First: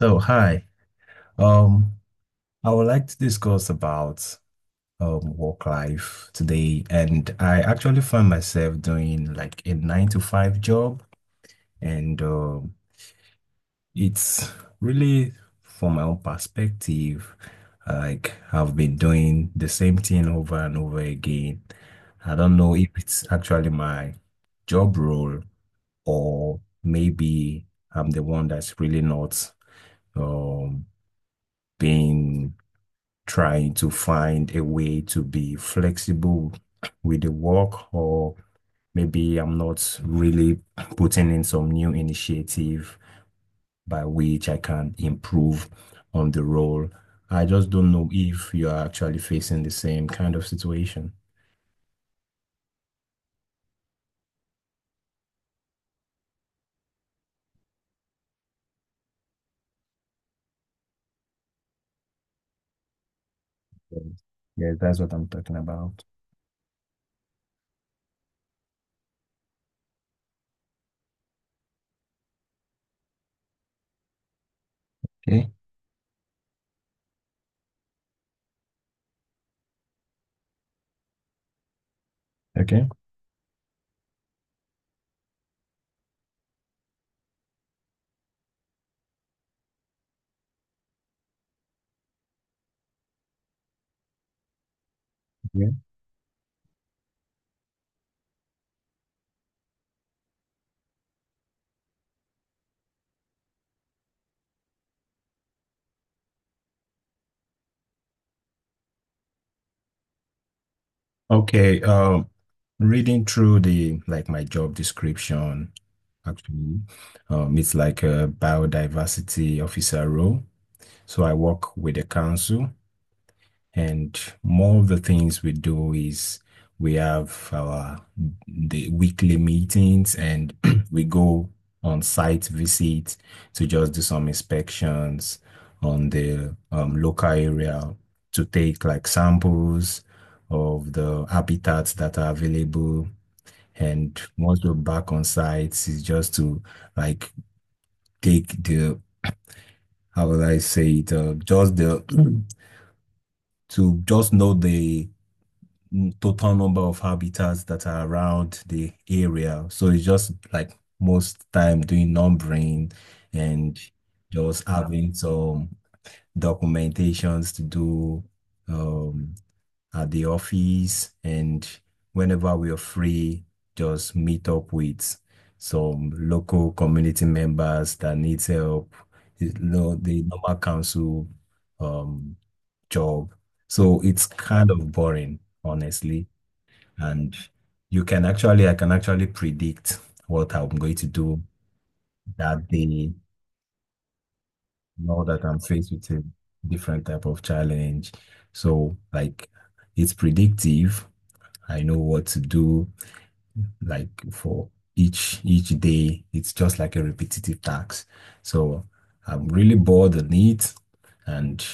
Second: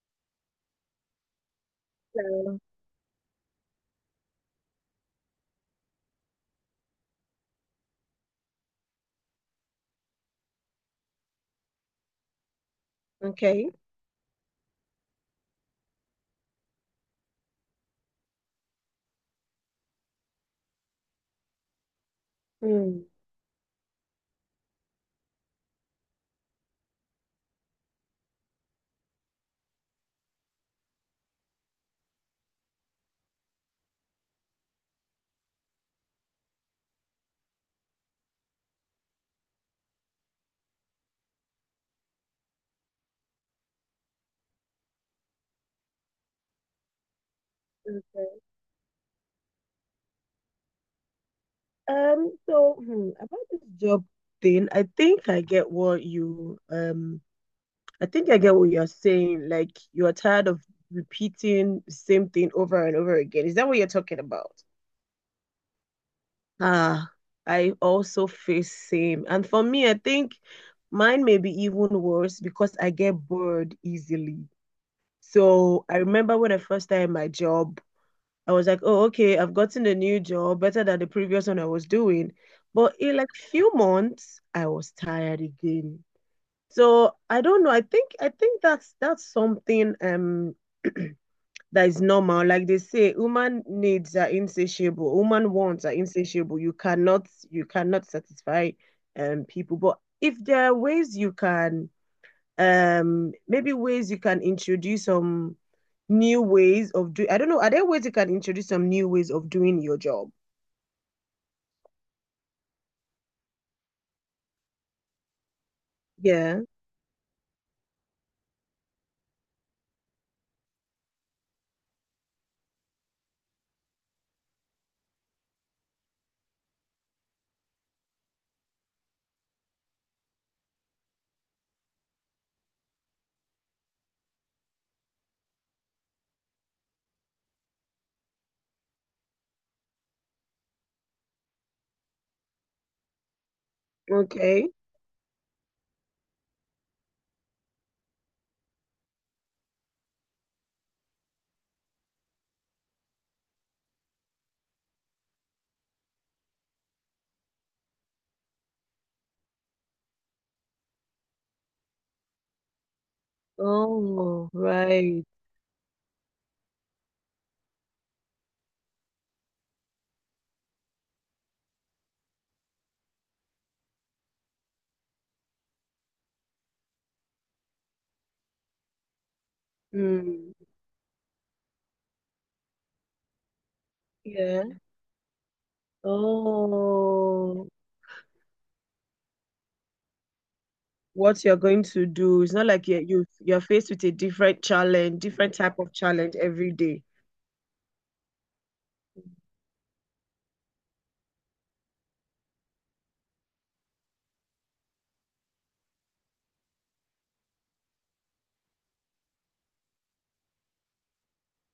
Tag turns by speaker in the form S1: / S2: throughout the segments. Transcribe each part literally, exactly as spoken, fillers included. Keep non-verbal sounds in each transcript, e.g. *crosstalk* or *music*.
S1: So, hi. Um,
S2: Um,
S1: I would like to discuss about um work life today, and I actually find myself doing like a nine to five job, and um,
S2: Okay.
S1: it's really from my own perspective, like I've been doing the same thing over and over again. I don't know if
S2: Hmm.
S1: it's actually my job role or maybe I'm the one that's really not um being trying to find a way to be flexible with the work, or maybe I'm not really putting in some new initiative by which I can improve on the role. I just don't know
S2: Okay.
S1: if you are actually facing the same kind of situation.
S2: Um, so hmm, about this job thing, I think I get what you um I think I get what you're saying. Like you are tired of repeating the same thing over and over again. Is that what you're talking about?
S1: Yeah, that's what I'm talking about.
S2: Ah, I also face same. And for me, I think mine may be even worse because I get bored easily.
S1: Okay.
S2: So I remember when I first started my job, I was like, oh, okay, I've gotten a new job, better than the previous one I was doing.
S1: Okay.
S2: But in like few months, I was tired again. So I don't know. I think I think that's that's something um *clears throat* that is normal. Like they say, human needs are insatiable. Human
S1: Yeah.
S2: wants are insatiable. You cannot you cannot satisfy um people. But if there are ways you can um maybe ways you can introduce some new ways of doing. I don't know. Are there ways you can introduce some new ways of doing your job?
S1: Okay. Um, reading through the like my job description,
S2: Yeah.
S1: actually. Um, it's like a biodiversity officer role. So I work with the council, and more of the things we do is we have our the weekly meetings, and *clears throat* we go on site visits to just do some inspections on the um, local area to take like samples of the habitats that are available. And once
S2: Okay.
S1: we're back on site, it's just to like take the, how would I say it, uh, just the, *clears throat* to just know the mm, total number of habitats that are around the area. So it's just like most time doing numbering and
S2: Oh,
S1: just Yeah, having
S2: right.
S1: some documentations to do. Um, at the office and whenever we are free, just meet up with some local community members that needs help, you know, the
S2: Mm.
S1: normal council um, job. So it's
S2: Yeah.
S1: kind of boring, honestly. And
S2: Oh,
S1: you can actually, I can actually predict what I'm going to do
S2: what you're going to do. It's
S1: that
S2: not like you're,
S1: day
S2: you you're faced with a different challenge,
S1: now that
S2: different
S1: I'm
S2: type
S1: faced
S2: of
S1: with a
S2: challenge every day.
S1: different type of challenge. So like it's predictive. I know what to do. Like for each each day it's just like a repetitive task, so I'm really bored on it. And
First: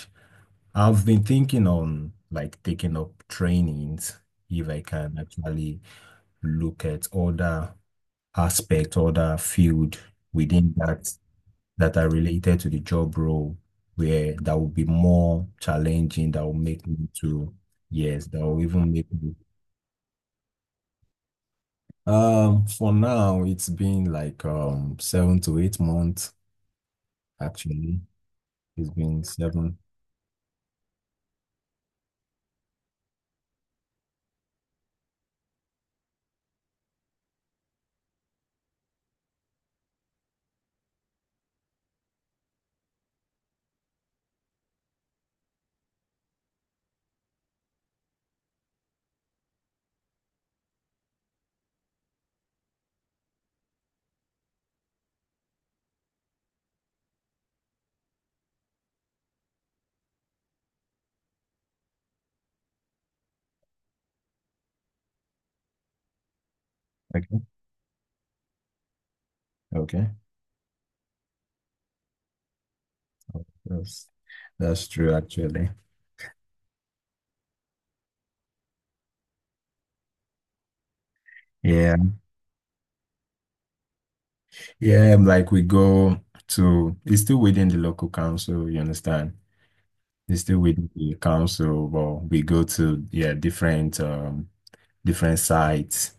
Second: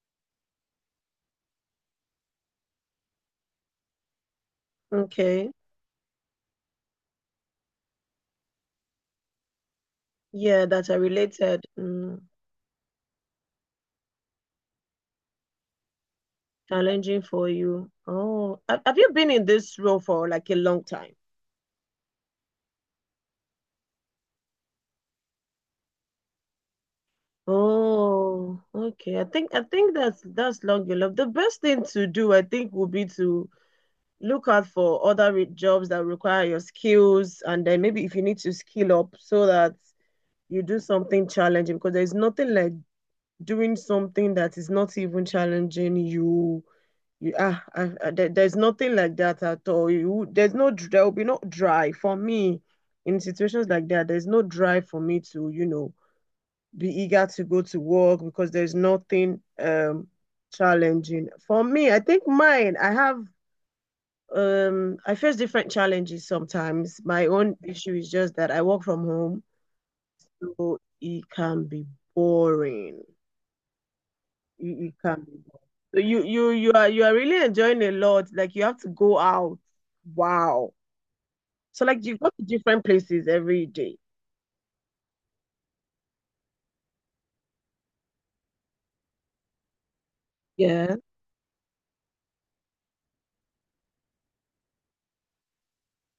S1: I've been thinking on like taking up trainings if I can
S2: Okay.
S1: actually look at other aspect, other field
S2: Yeah,
S1: within
S2: that are
S1: that
S2: related.
S1: that are
S2: Mm.
S1: related to the job role where that will be more challenging, that will make me
S2: Challenging for
S1: to
S2: you.
S1: yes that will
S2: Oh, have
S1: even
S2: have
S1: make
S2: you been
S1: me.
S2: in this role for like a long time?
S1: Um, for now, it's been like um seven to eight months actually.
S2: Oh,
S1: It's
S2: okay.
S1: been
S2: I think I
S1: seven.
S2: think that's that's long you love. The best thing to do, I think, would be to look out for other re jobs that require your skills, and then maybe if you need to skill up so that you do something challenging, because there's nothing like doing something that is not even challenging you. You ah, I, I, there, there's nothing like that at all. You there's no dr- There will be no drive for me in situations like that. There's no drive for me to you know be eager to go to work because there's nothing um challenging. For me, I think mine, I have um I face different challenges sometimes. My
S1: Okay,
S2: own issue is just that I work from home,
S1: okay.
S2: so it can be boring.
S1: That's
S2: It,
S1: that's
S2: it
S1: true
S2: can be boring.
S1: actually.
S2: So you you you are you are really enjoying a lot. Like you have to go out. Wow. So
S1: Yeah.
S2: like you go to different places every day.
S1: Yeah, um, like we go to it's still within the local council, you understand? It's still within
S2: Yeah.
S1: the council, but we go to yeah, different um different sites.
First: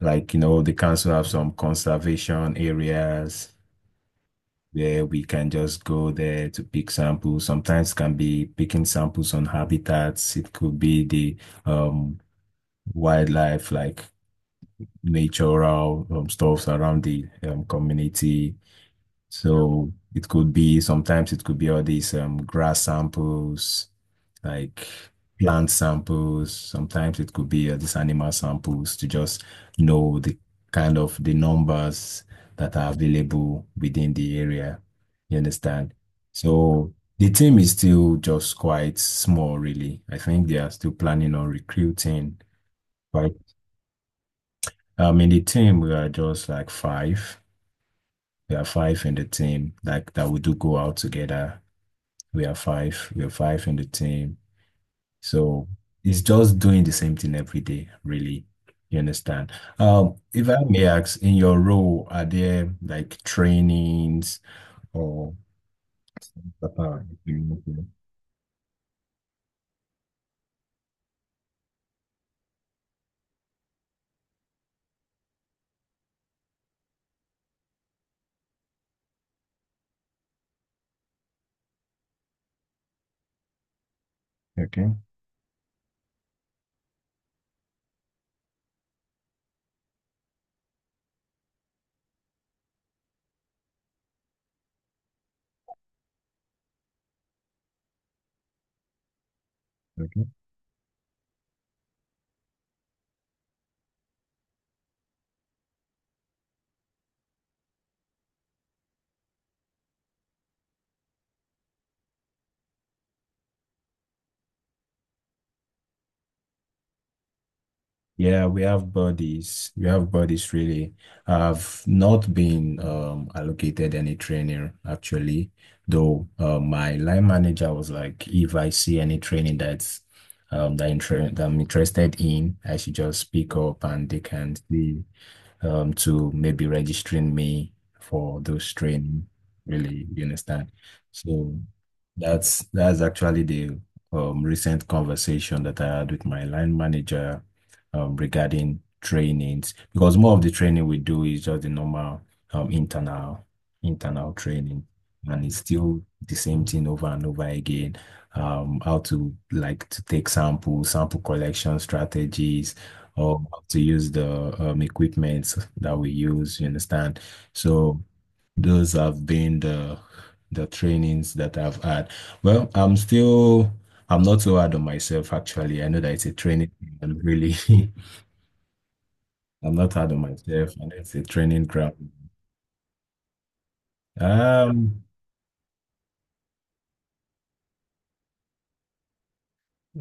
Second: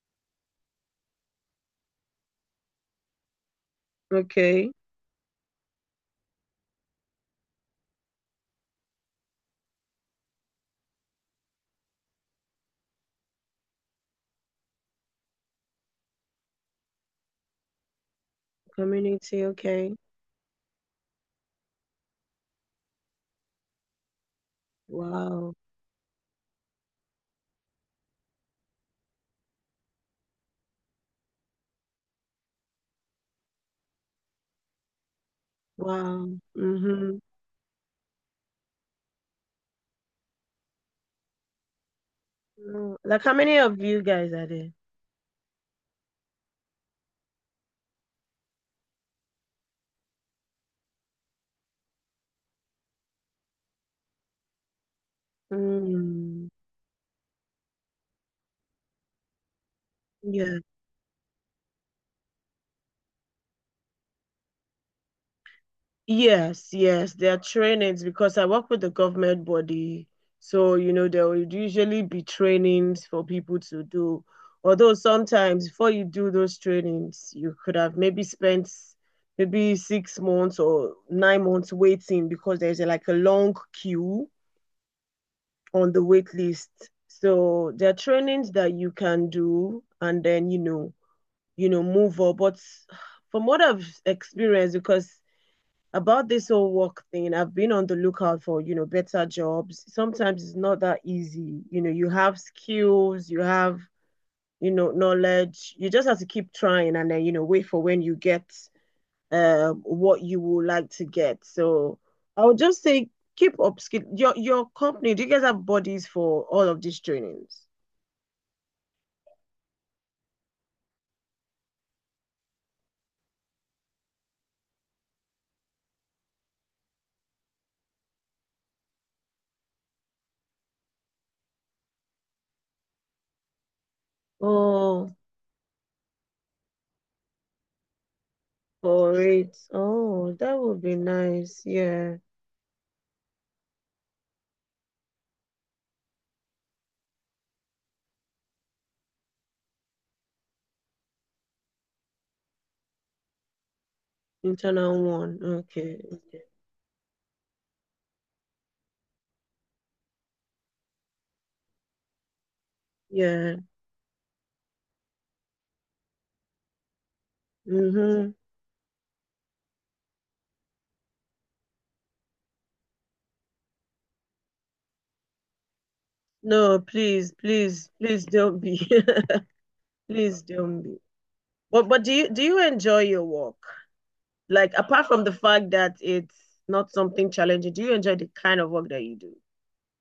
S1: Like, you know, the council have some conservation areas
S2: Okay.
S1: where we can just go there to pick samples. Sometimes can be picking samples on habitats. It could be the um, wildlife, like natural um, stuffs around the um, community.
S2: Community.
S1: So
S2: Okay.
S1: it could be sometimes it could be all these um, grass samples, like
S2: Wow.
S1: plant samples. Sometimes it could be uh, these animal samples to just know the kind of the numbers that are available within the area. You understand?
S2: Wow.
S1: So
S2: Mm-hmm.
S1: the team is still just quite small, really. I think they are still planning on recruiting.
S2: Mm, like,
S1: But
S2: how many of you guys are there?
S1: um, in the team, we are just like five. There are five in the team, like that we do go out together. We are five. We are five in the team. So it's
S2: Mm,
S1: just doing the same thing every day, really. You understand? Um, if
S2: yeah.
S1: I may ask, in your role, are there like trainings or
S2: Yes,
S1: uh,
S2: yes, there are trainings because I work with the government body. So, you know, there will usually be trainings for people to do. Although sometimes before you do those trainings, you could have maybe spent maybe six months or nine months waiting because there's a, like a long queue
S1: okay,
S2: on the wait list. So there are trainings that you can do, and then, you know, you know, move up. But from what I've experienced, because about this whole work thing, I've been on the lookout for, you know, better jobs.
S1: okay.
S2: Sometimes it's not that easy. You know, you have skills, you have, you know, knowledge. You just have to keep trying and then, you know, wait for when you get uh, what you would like to get. So I would just say keep up skill. Your your company, do you guys have bodies for all of these trainings?
S1: Yeah, we have bodies. We have bodies really. I've not been um allocated any trainer actually, though uh, my line manager was like, if I see any training that's um that, inter that I'm interested in, I should just pick up and they can see
S2: Oh,
S1: um, to maybe registering me for those
S2: for
S1: training,
S2: it.
S1: really, you
S2: Oh, that
S1: understand?
S2: would be
S1: So
S2: nice. Yeah.
S1: that's that's actually the um, recent conversation that I had with my line manager um, regarding trainings, because more of the training we do is just the normal um, internal internal training,
S2: Internal one.
S1: and it's
S2: Okay.
S1: still the same thing over and over again. Um, how to like to take samples, sample collection strategies or
S2: Yeah.
S1: how to use the um, equipment that we use, you understand? So
S2: Mm-hmm.
S1: those have been the the trainings that I've had. Well, I'm still I'm not so hard on myself actually. I know that it's a training
S2: No,
S1: ground,
S2: please,
S1: really.
S2: please,
S1: *laughs*
S2: please don't be. *laughs*
S1: I'm not hard on
S2: Please
S1: myself.
S2: don't
S1: And
S2: be.
S1: it's a training
S2: But but
S1: ground.
S2: do you do you enjoy your work? Like
S1: Um,
S2: apart from the fact that it's not something challenging, do you enjoy the kind of work that you do?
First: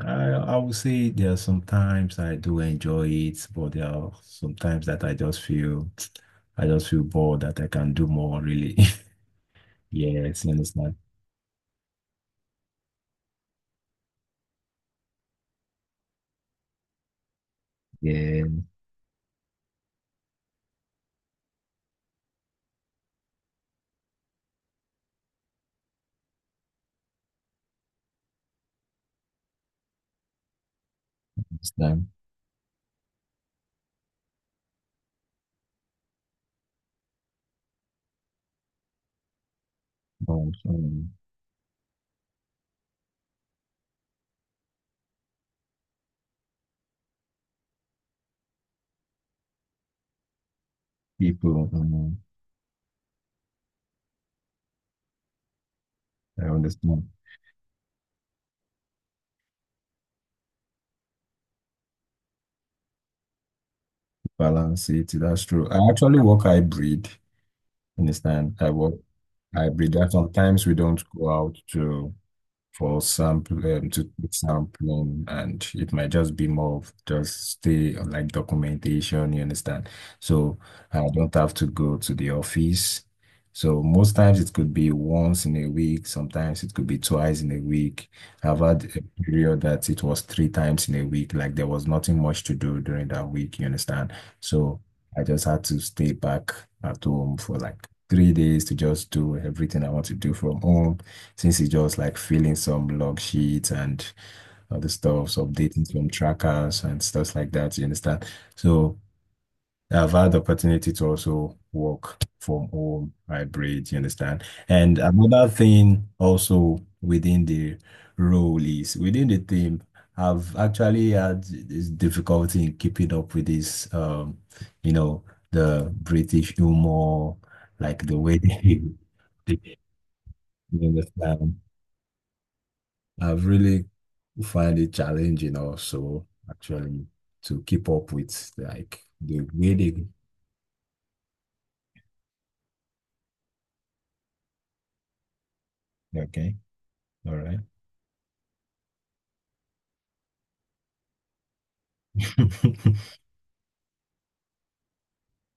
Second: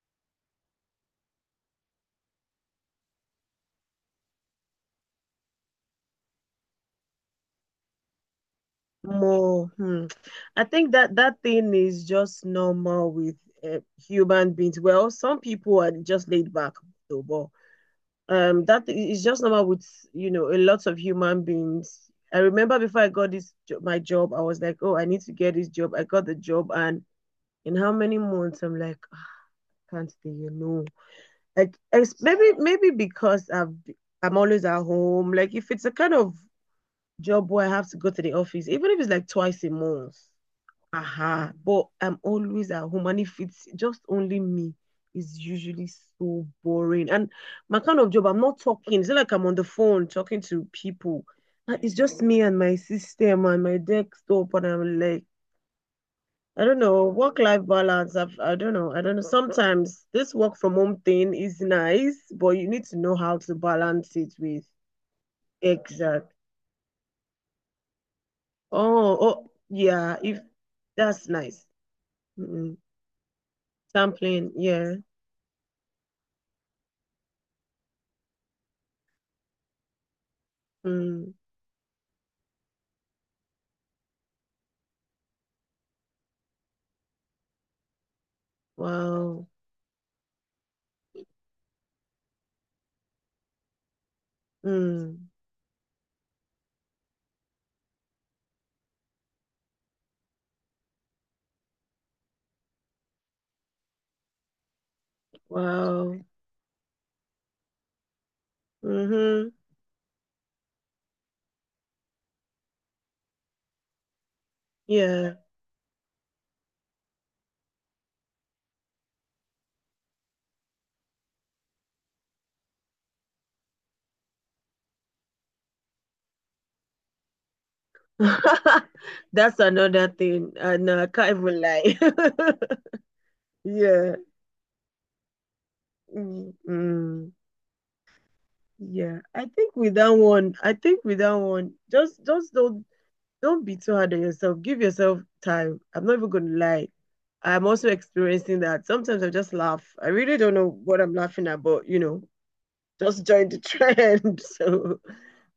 S1: I I would say there are some times I do enjoy it, but there are some times that I just feel *tsk* I just feel bored that I can do more really. *laughs*
S2: More, hmm.
S1: Yes, you
S2: I think
S1: understand?
S2: that that thing is just normal with uh, human beings. Well, some people are just laid back though, but
S1: Yeah.
S2: um that is just normal with you know a lot of human beings. I remember before I got this job, my job I was like, oh, I need to get this job. I got the job and in how many months I'm like, "Ah, can't stay you know
S1: This
S2: like
S1: time.
S2: maybe maybe because I've I'm always at home like if it's a kind of job where I have to go to the office even if it's like twice a month.
S1: But
S2: Uh
S1: um,
S2: huh. But I'm always at home, and if it's just only me, it's usually so boring. And my kind of job, I'm not talking. It's not like I'm on the phone talking to people.
S1: people,
S2: Uh, It's
S1: um,
S2: just me and my system and my desktop, and I'm like,
S1: I
S2: I don't know,
S1: understand
S2: work-life balance. I've, I don't know. I don't know. Sometimes this work from home thing is nice, but you need to know how to balance it with
S1: balance it. That's true. I actually
S2: exact.
S1: work hybrid. Understand? I work
S2: Oh, oh,
S1: hybrid. That
S2: yeah. If
S1: sometimes we don't
S2: that's
S1: go out
S2: nice.
S1: to
S2: Mm-mm.
S1: for sample um, to take
S2: Sampling, yeah.
S1: sampling, and it might just be more of just stay on like documentation, you understand? So I don't
S2: Mm.
S1: have to go to the office. So most times it could be once in a week, sometimes it could be twice in a week. I've had a
S2: Wow.
S1: period that it was three times in a week, like there was nothing much to do during that week, you understand? So I
S2: Mm.
S1: just had to stay back at home for like three days to just do everything I want to do from home since it's just like filling some log sheets and other stuffs, updating some
S2: Wow.
S1: trackers and stuff like that. You understand? So
S2: Mm-hmm.
S1: I've had the opportunity to also work from home hybrid, you understand? And
S2: Yeah.
S1: another thing also within the role is within the team, I've actually had this difficulty in keeping up with this um, you know, the British humor, like the way they,
S2: *laughs*
S1: *laughs*
S2: That's
S1: they
S2: another thing. Uh,
S1: you
S2: no, I can't
S1: understand
S2: even lie.
S1: I've
S2: *laughs*
S1: really
S2: Yeah.
S1: find it challenging also
S2: Mm.
S1: actually
S2: Mm.
S1: to keep up with like
S2: Yeah.
S1: the
S2: I
S1: way
S2: think with
S1: they.
S2: that one, I think with that one, just just don't don't be too hard on yourself. Give yourself time. I'm not even
S1: Okay,
S2: gonna lie.
S1: all right.
S2: I'm also experiencing that. Sometimes I just laugh. I really don't know what I'm laughing at, but you know.
S1: *laughs*
S2: Just joined the *laughs* trend. So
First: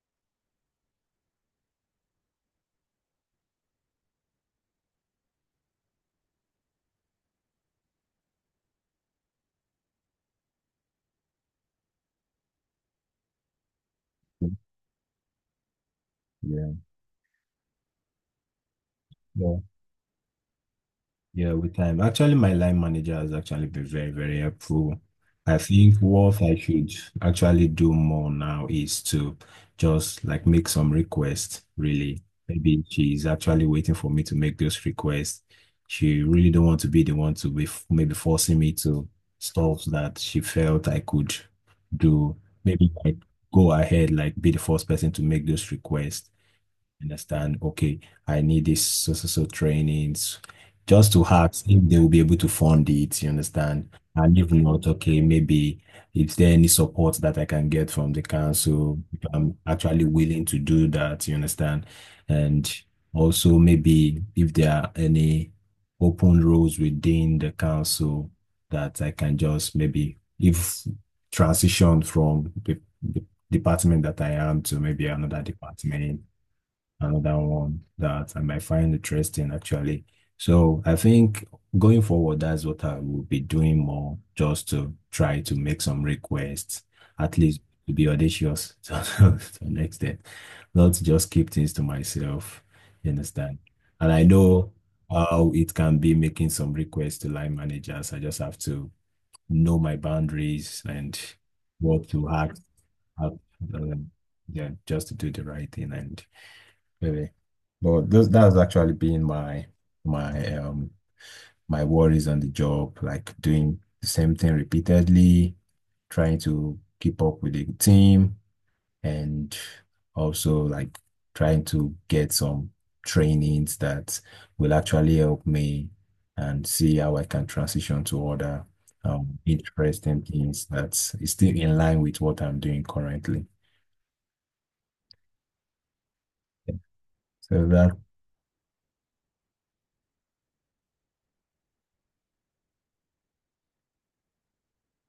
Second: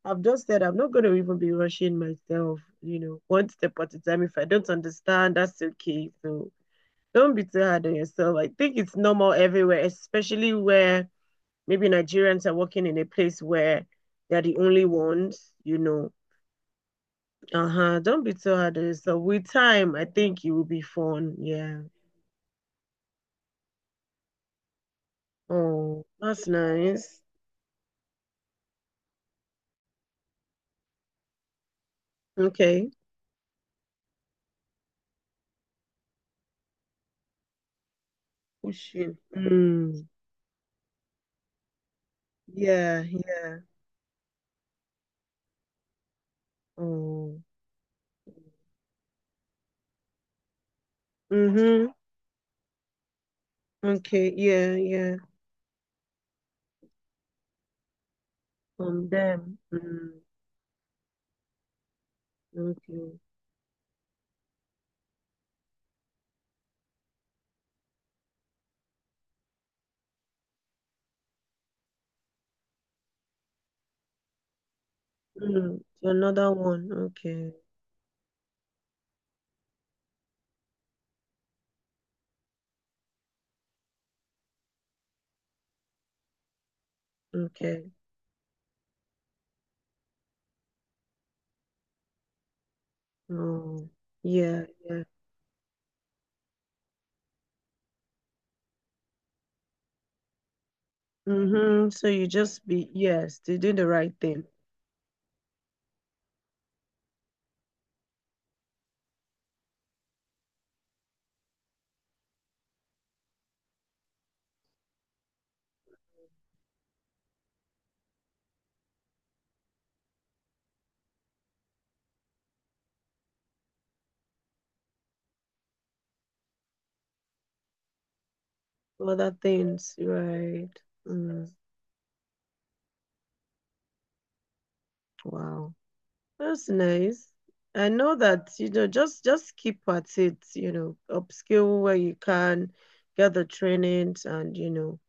S2: I've just said I'm not going to even be rushing myself, you know, one step at a time. If I don't understand, that's okay. So don't be too hard on yourself. I think it's normal everywhere, especially where maybe Nigerians are working in a place where they're the only ones, you know.
S1: Yeah.
S2: Uh huh. Don't be too hard on yourself. With time, I think it will be fun.
S1: Yeah, with
S2: Yeah.
S1: time. Actually, my line manager has actually been very, very helpful. I think
S2: Oh,
S1: what
S2: that's
S1: I should
S2: nice.
S1: actually do more now is to just like make some requests, really. Maybe
S2: Okay.
S1: she's actually waiting for me to make those requests. She really don't want to be the one to be f- maybe forcing me to
S2: Pushing.
S1: stuff
S2: Mm.
S1: that she felt I could do. Maybe
S2: Yeah.
S1: like
S2: Yeah.
S1: go ahead, like be the first person to make those requests.
S2: Oh.
S1: Understand? Okay, I need this so so so trainings just to ask if
S2: Mm-hmm.
S1: they will be able to fund it. You understand?
S2: Okay.
S1: And if
S2: Yeah.
S1: not,
S2: Yeah.
S1: okay, maybe if there any support that I can get from the council,
S2: From
S1: if I'm
S2: them.
S1: actually
S2: Mm.
S1: willing to do that. You understand? And
S2: Okay.
S1: also maybe if there are any open roles within the council that I can just maybe if transition from the, the department that I am to maybe another
S2: Mm. To
S1: department,
S2: another one.
S1: another
S2: Okay.
S1: one that I might find interesting actually. So I think going forward, that's what I will be doing more, just to try to make some requests, at least to
S2: Okay.
S1: be audacious *laughs* to, to an extent, not to just keep things to myself. You understand?
S2: Oh.
S1: And I
S2: Yeah.
S1: know
S2: Yeah.
S1: how it can be making some requests to line managers. I just have to know my boundaries and
S2: Mm-hmm. So
S1: what
S2: you
S1: to ask.
S2: just be
S1: ask,
S2: yes to do the
S1: um,
S2: right thing.
S1: Yeah, just to do the right thing and really. But those that's actually been my my um my worries on the job, like doing the same thing repeatedly, trying to keep up with the team and also like trying to get some trainings that will actually help me and see how I can transition to other
S2: Other
S1: um
S2: things.
S1: interesting things
S2: Right.
S1: that is
S2: Mm.
S1: still in line with what I'm doing currently.
S2: Wow. That's nice.
S1: So
S2: I
S1: that.
S2: know that you know just just keep at it. You know, upskill where you can, get the trainings, and you know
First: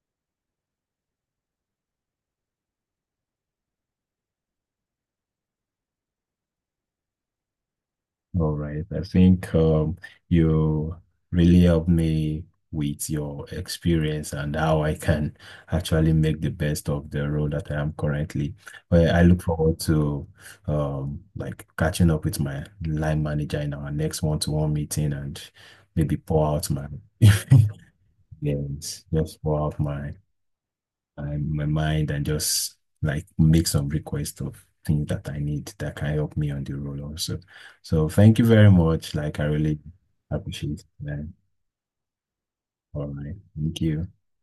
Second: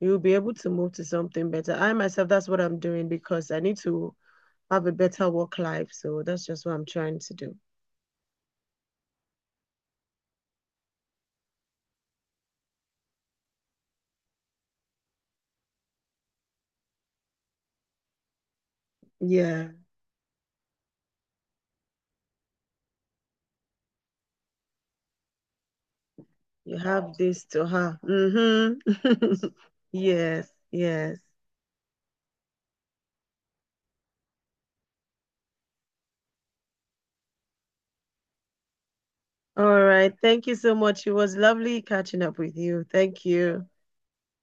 S2: you'll be able to move to something better. I myself, that's what I'm doing because I need to have a better work life. So that's just what I'm trying to do.
S1: All right. I think um, you really helped me with your experience and how I can actually make the best of the role that I am currently. Well, I look
S2: Yeah,
S1: forward to um, like catching up with my line manager in our next one-to-one meeting and maybe pour out
S2: you
S1: my
S2: have
S1: *laughs* yes,
S2: this to have.
S1: just
S2: Mm-hmm. *laughs*
S1: pour out my
S2: Yes, yes.
S1: in my mind and just like make some request of things that I need that can help me on the road also. So thank you very much. Like I really
S2: All right. Thank you so
S1: appreciate
S2: much. It
S1: that.
S2: was lovely catching up with you.
S1: All
S2: Thank
S1: right.
S2: you.
S1: Thank you.